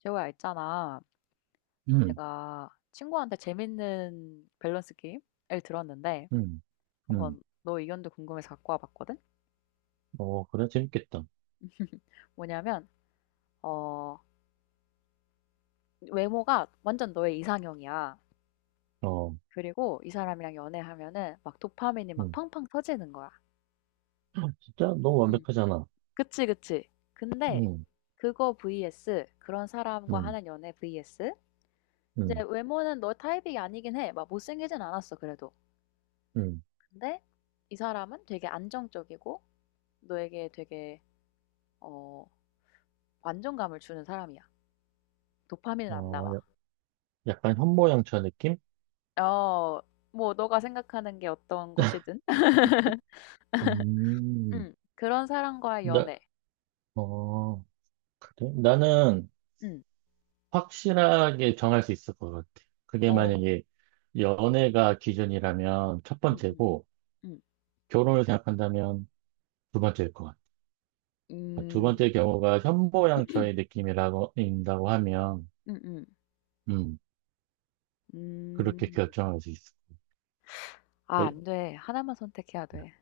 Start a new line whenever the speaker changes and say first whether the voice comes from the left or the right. left: 재호야, 있잖아.
right: 음,
left: 내가 친구한테 재밌는 밸런스 게임을 들었는데,
right: 음, 음.
left: 한번 너 의견도 궁금해서 갖고 와봤거든?
right: 어, 그래, 재밌겠다.
left: 뭐냐면, 어, 외모가 완전 너의 이상형이야.
right: 어,
left: 그리고 이 사람이랑 연애하면은 막 도파민이 막
right: 음.
left: 팡팡 터지는 거야.
right: 진짜 너무
left: 음.
right: 완벽하잖아.
left: 그치, 그치. 근데
right: 음,
left: 그거 vs 그런 사람과
right: 음,
left: 하는 연애 vs 이제
right: 음,
left: 외모는 너 타입이 아니긴 해. 막 못생기진 않았어, 그래도.
right: 음.
left: 근데 이 사람은 되게 안정적이고 너에게 되게 어 완전감을 주는 사람이야. 도파민은 안
right: 어,
left: 나와.
right: 약간 현모양처 느낌?
left: 어 뭐 너가 생각하는 게 어떤 것이든
right: 음,
left: 그런 사람과의
right: 나,
left: 연애.
right: 어, 그래? 나는
left: 음.
right: 확실하게 정할 수 있을 것 같아. 그게
left: 어.
right: 만약에 연애가 기준이라면 첫
left: 음음.
right: 번째고,
left: 음.
right: 결혼을 생각한다면 두 번째일 것 같아. 그러니까 두
left: 음.
right: 번째 경우가 현모양처의 인다고 하면,
left: 음음. 음.
right: 음,
left: 음.
right: 그렇게
left: 음.
right: 결정할 수 있어.
left: 아안 돼. 하나만 선택해야 돼.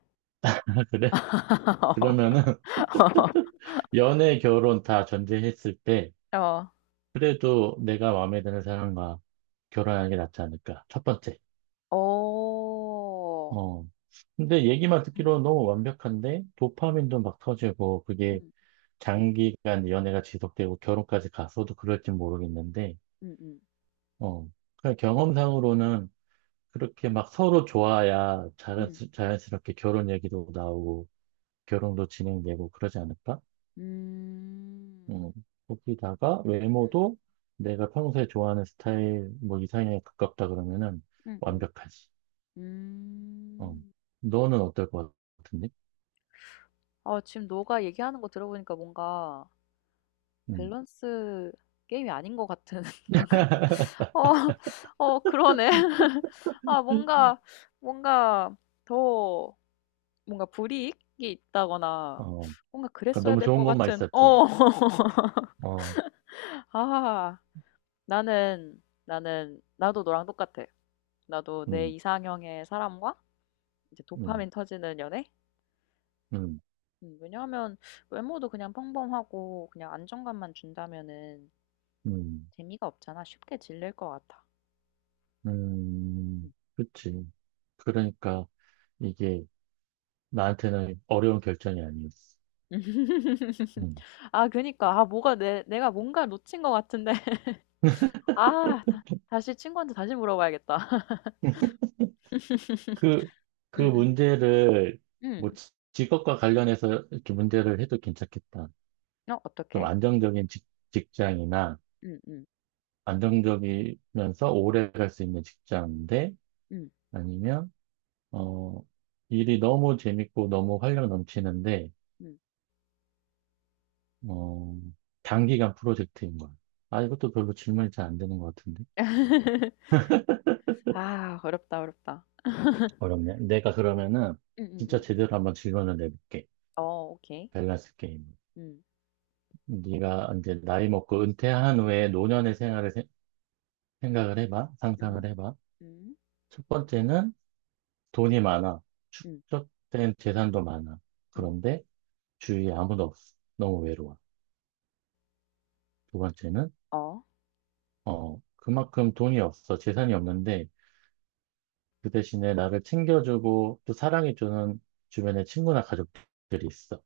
right: 그래? 그러면은 연애, 결혼 다 전제했을 때
left: 어.
right: 그래도 내가 마음에 드는 사람과 결혼하는 게 낫지 않을까? 첫 번째.
left: 어.
right: 어. 근데 얘기만
left: 음.
right: 듣기로는 너무 완벽한데
left: 음.
right: 도파민도 막 터지고 그게
left: 음.
right: 장기간 연애가 지속되고 결혼까지 갔어도 그럴지 모르겠는데
left: 음 음.
right: 어. 그냥 경험상으로는 그렇게 막 서로 좋아야 자연,
left: 음.
right: 자연스럽게 결혼 얘기도 나오고 결혼도 진행되고 그러지 않을까?
left: 음.
right: 음, 거기다가
left: 음.
right: 외모도 내가 평소에 좋아하는 스타일 뭐 이상형에 가깝다 그러면은 완벽하지.
left: 음. 음.
right: 어.
left: 음.
right: 너는 어떨 것 같은데?
left: 아 지금 너가 얘기하는 거 들어보니까 뭔가
right: 음.
left: 밸런스 게임이 아닌 것 같은. 방금 어, 그러네. 아 뭔가 뭔가 더 뭔가 불이익이 있다거나
right: 어,
left: 뭔가
right: 그러니까
left: 그랬어야
right: 너무
left: 될 것,
right: 좋은 것만
left: 같은.
right: 있었지.
left: 어.
right: 어,
left: 아 나는 나는 나도 너랑 똑같아. 나도 내
right: 음,
left: 이상형의 사람과 이제
right: 음,
left: 도파민 터지는 연애?
right: 음,
left: 왜냐하면 외모도 그냥 평범하고 그냥 안정감만 준다면은
right: 음,
left: 재미가 없잖아. 쉽게 질릴 것 같아.
right: 그치. 그러니까 이게 나한테는 어려운 결정이 아니었어. 음.
left: 아 그니까. 아 뭐가 내 내가 뭔가 놓친 것 같은데. 아 다 다시 친구한테 다시 물어봐야겠다.
right: 그, 그
left: 응,
right: 문제를 뭐
left: 응,
right: 직업과 관련해서 이렇게 문제를 해도 괜찮겠다.
left: 어
right: 좀
left: 어떡해?
right: 안정적인 직장이나
left: 응, 응,
right: 안정적이면서 오래 갈 수 있는 직장인데
left: 응,
right: 아니면 어 일이 너무 재밌고 너무 활력 넘치는데
left: 응.
right: 어 단기간 프로젝트인 거야. 아 이것도 별로 질문이 잘 안 되는 것 같은데
left: 아 어렵다, 어렵다.
right: 어렵네. 내가 그러면은
left: 응, 응,
right: 진짜
left: 응.
right: 제대로 한번 질문을 내볼게.
left: 어 오케이.
right: 밸런스 게임.
left: 음.
right: 네가 이제 나이 먹고 은퇴한 후에 노년의 생활을 생각을 해봐.
left: 음.
right: 상상을 해봐.
left: 음.
right: 첫 번째는 돈이 많아.
left: 음.
right: 축적된 재산도 많아.
left: 음.
right: 그런데 주위에 아무도 없어. 너무 외로워. 두 번째는,
left: 어.
right: 어, 그만큼 돈이 없어. 재산이 없는데, 그 대신에 나를 챙겨주고 또 사랑해주는 주변의 친구나 가족들이 있어.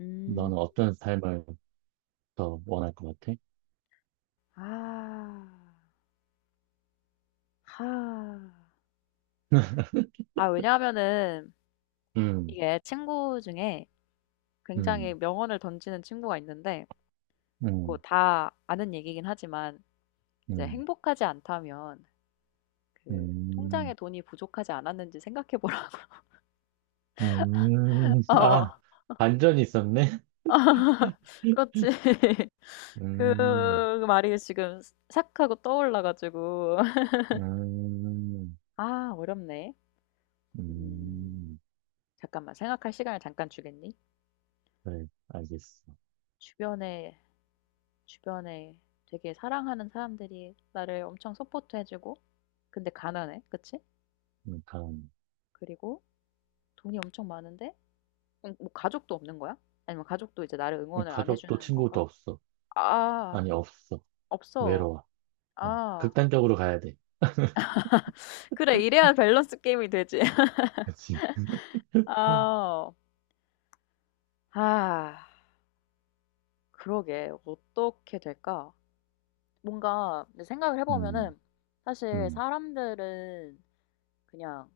left: 음.
right: 너는 어떤 삶을 더 원할 것 같아?
left: 아. 하. 아 왜냐하면은
right: 음,
left: 이게 친구 중에 굉장히
right: 음,
left: 명언을 던지는 친구가 있는데 뭐
right: 음,
left: 다 아는 얘기긴 하지만 이제
right: 음,
left: 행복하지 않다면 그 통장에
right: 음,
left: 돈이 부족하지 않았는지 생각해 보라고.
right: 아,
left: 어,
right: 반전이 있었네?
left: 그렇지. 그
right: 음,
left: 말이 지금 싹 하고 떠올라가지고.
right: 음,
left: 아, 어렵네. 음,
right: 음,
left: 잠깐만. 생각할 시간을 잠깐 주겠니?
right: 그래, 알겠어.
left: 주변에, 주변에 되게 사랑하는 사람들이 나를 엄청 서포트해주고, 근데 가난해. 그치?
right: 그러니까
left: 그리고 돈이 엄청 많은데, 뭐 가족도 없는 거야? 아니면 가족도 이제 나를 응원을 안
right: 가족도
left: 해주는 건가?
right: 친구도 없어.
left: 아,
right: 아니, 없어.
left: 없어.
right: 외로워. 어.
left: 아.
right: 극단적으로 가야 돼.
left: 그래. 이래야 밸런스 게임이 되지.
right: 그지
left: 아. 아. 그러게. 어떻게 될까? 뭔가 생각을
right: 음,
left: 해보면은 사실
right: 음,
left: 사람들은 그냥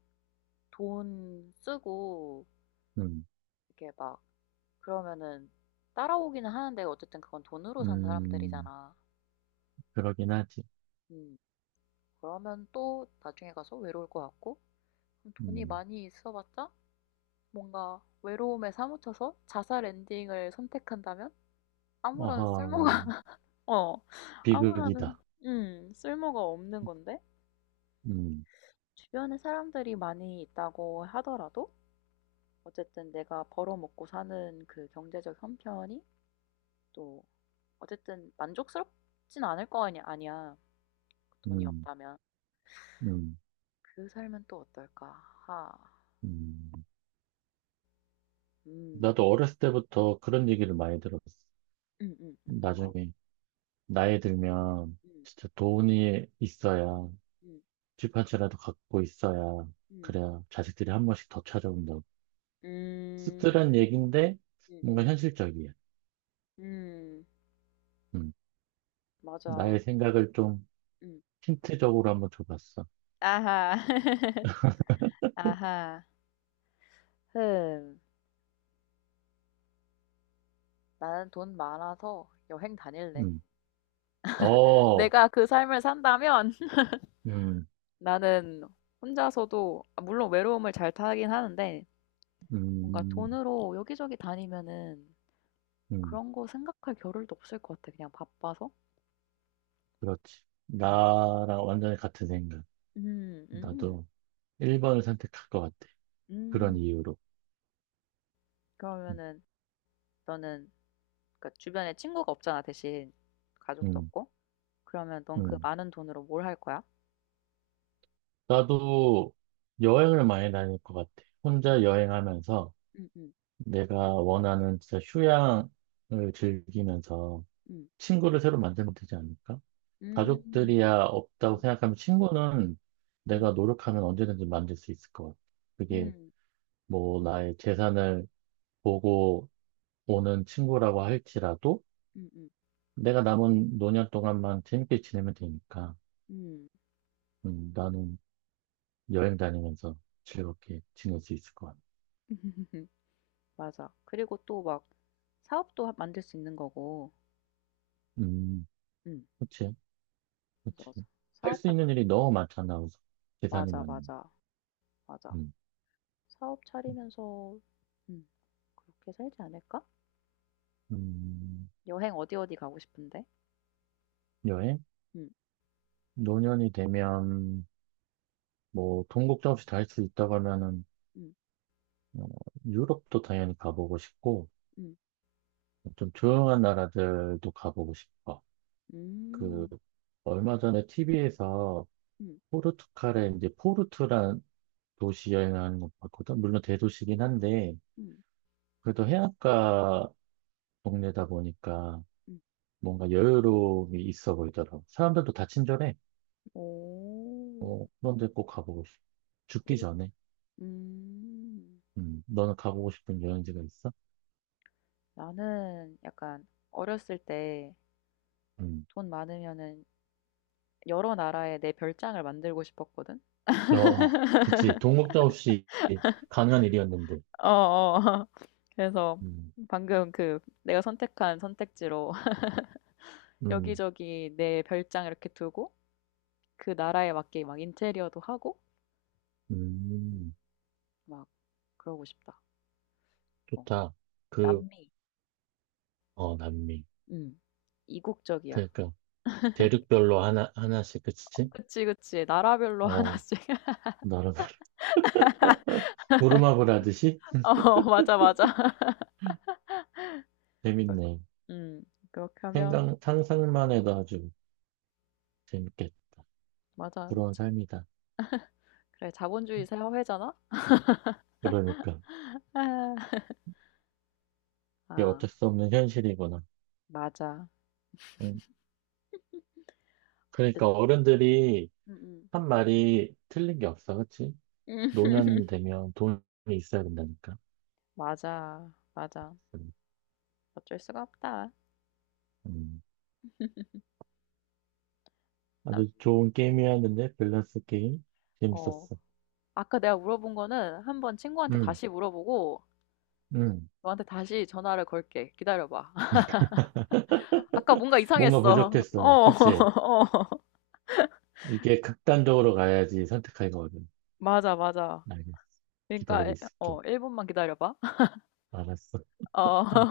left: 돈 쓰고
right: 음,
left: 이렇게 막 그러면은 따라오기는 하는데 어쨌든 그건 돈으로 산
right: 음.
left: 사람들이잖아.
right: 그러긴 하지.
left: 음. 그러면 또 나중에 가서 외로울 것 같고 그럼 돈이
right: 음.
left: 많이 있어봤자 뭔가 외로움에 사무쳐서 자살 엔딩을 선택한다면 아무런 쓸모.
right: 아하,
left: 어, 아무런,
right: 비극이다.
left: 쓸모가 없는 건데?
right: 음,
left: 주변에 사람들이 많이 있다고 하더라도, 어쨌든 내가 벌어먹고 사는 그 경제적 형편이 또, 어쨌든 만족스럽진 않을 거 아니, 아니야. 돈이
right: 음,
left: 없다면.
right: 음,
left: 그 삶은 또 어떨까? 하,
right: 음.
left: 음,
right: 나도 어렸을 때부터 그런 얘기를 많이 들었어.
left: 어떤가?
right: 나중에 나이 들면
left: 음,
right: 진짜 돈이 있어야
left: 음,
right: 집 한 채라도 갖고 있어야
left: 음,
right: 그래야 자식들이 한 번씩 더 찾아온다고.
left: 음,
right: 씁쓸한 얘기인데
left: 음,
right: 뭔가
left: 음,
right: 현실적이야.
left: 음,
right: 음,
left: 맞아.
right: 나의 생각을 좀
left: 음,
right: 힌트적으로 한번 줘봤어.
left: 아하, 아하, 흠. 나는 돈 많아서 여행 다닐래.
right: 음, 어,
left: 내가 그 삶을 산다면.
right: 음,
left: 나는 혼자서도, 아, 물론 외로움을 잘 타긴 하는데, 뭔가
right: 음,
left: 돈으로 여기저기 다니면은
right: 음,
left: 그런 거 생각할 겨를도 없을 것 같아. 그냥 바빠서.
right: 그렇지.
left: 음,
right: 나랑 완전히 같은 생각.
left: 음, 음,
right: 나도 1번을 선택할 것 같아. 그런
left: 음.
right: 이유로. 음,
left: 그러면은 너는 그러니까 주변에 친구가 없잖아, 대신 가족도
right: 음,
left: 없고. 그러면 넌 그
right: 음.
left: 많은 돈으로 뭘 할 거야?
right: 나도 여행을 많이 다닐 것 같아. 혼자
left: 음,
right: 여행하면서
left: 음,
right: 내가 원하는 진짜 휴양을 즐기면서
left: 음,
right: 친구를 새로 만들면 되지 않을까?
left: 음,
right: 가족들이야 없다고
left: 음,
right: 생각하면 친구는 내가
left: 음,
right: 노력하면 언제든지 만들 수 있을 것 같아. 그게
left: 음,
right: 뭐 나의 재산을 보고 오는 친구라고 할지라도
left: 음, 음,
right: 내가 남은 노년 동안만 재밌게 지내면 되니까
left: 음.
right: 나는 여행 다니면서 즐겁게 지낼 수 있을 것 같아.
left: 음. 맞아. 그리고 또 막 사업도 만들 수 있는 거고.
right: 음,
left: 응.
right: 그치,
left: 그래서
right: 그치. 할
left: 사업
right: 수
left: 같.
right: 있는 일이 너무 많잖아, 우선. 재산이
left: 맞아,
right: 많이.
left: 맞아, 맞아.
right: 음,
left: 사업 차리면서 응. 그렇게 살지 않을까?
right: 음,
left: 여행 어디 어디 가고 싶은데?
right: 여행?
left: 응,
right: 노년이 되면 뭐, 돈 걱정 없이 다 할 수 있다고 하면은
left: 응,
right: 어, 유럽도 당연히 가보고 싶고,
left: 응,
right: 좀 조용한 나라들도 가보고 싶어. 그,
left: 음,
right: 얼마 전에 TV에서
left: 응,
right: 포르투갈의 이제 포르투란 도시 여행하는 거 봤거든. 물론 대도시긴 한데,
left: 응,
right: 그래도 해안가 동네다 보니까
left: 응.
right: 뭔가 여유로움이 있어 보이더라고. 사람들도 다 친절해.
left: 오,
right: 어, 그런데 꼭 가보고 싶어. 죽기
left: 포르.
right: 전에.
left: 음,
right: 너는 가보고 싶은 여행지가 있어?
left: 나는 약간 어렸을 때
right: 음,
left: 돈 많으면은 여러 나라에 내 별장을 만들고 싶었거든.
right: 어, 그치. 동업자 없이 가능한 일이었는데.
left: 어, 어. 그래서
right: 음.
left: 방금 그 내가 선택한 선택지로
right: 음,
left: 여기저기 내 별장 이렇게 두고 그 나라에 맞게 막 인테리어도 하고
right: 음,
left: 막 그러고 싶다. 어.
right: 좋다. 그,
left: 남미.
right: 어, 남미.
left: 음. 이국적이야.
right: 그러니까, 대륙별로 하나, 하나씩, 그치?
left: 그치, 그치. 나라별로
right: 어,
left: 하나씩.
right: 나름, 무릎마블 하듯이?
left: 어, 맞아, 맞아.
right: 재밌네.
left: 음. 그렇게 하면
right: 생각, 상상만 해도 아주 재밌겠다.
left: 맞아.
right: 부러운 삶이다.
left: 그래, 자본주의 사회잖아?
right: 그러니까,
left: 아,
right: 이게
left: 아,
right: 어쩔 수 없는 현실이구나.
left: 맞아.
right: 음, 그러니까, 어른들이
left: 음, 음.
right: 한 말이 틀린 게 없어, 그치?
left: 음.
right: 노년 되면 돈이 있어야 된다니까.
left: 맞아, 맞아.
right: 음,
left: 어쩔 수가 없다.
right: 음. 아주 좋은 게임이었는데, 밸런스 게임.
left: 어,
right: 재밌었어.
left: 아까 내가 물어본 거는 한번 친구한테
right: 음.
left: 다시 물어보고
right: 음.
left: 너한테 다시 전화를 걸게. 기다려봐. 아까 뭔가
right: 뭔가
left: 이상했어. 어,
right: 부족했어. 그치?
left: 어,
right: 이게 극단적으로 가야지 선택하기가 어려워.
left: 맞아, 맞아.
right: 알겠어.
left: 그러니까,
right: 기다리고 있을게.
left: 1분만 기다려봐.
right: 알았어.
left: 어.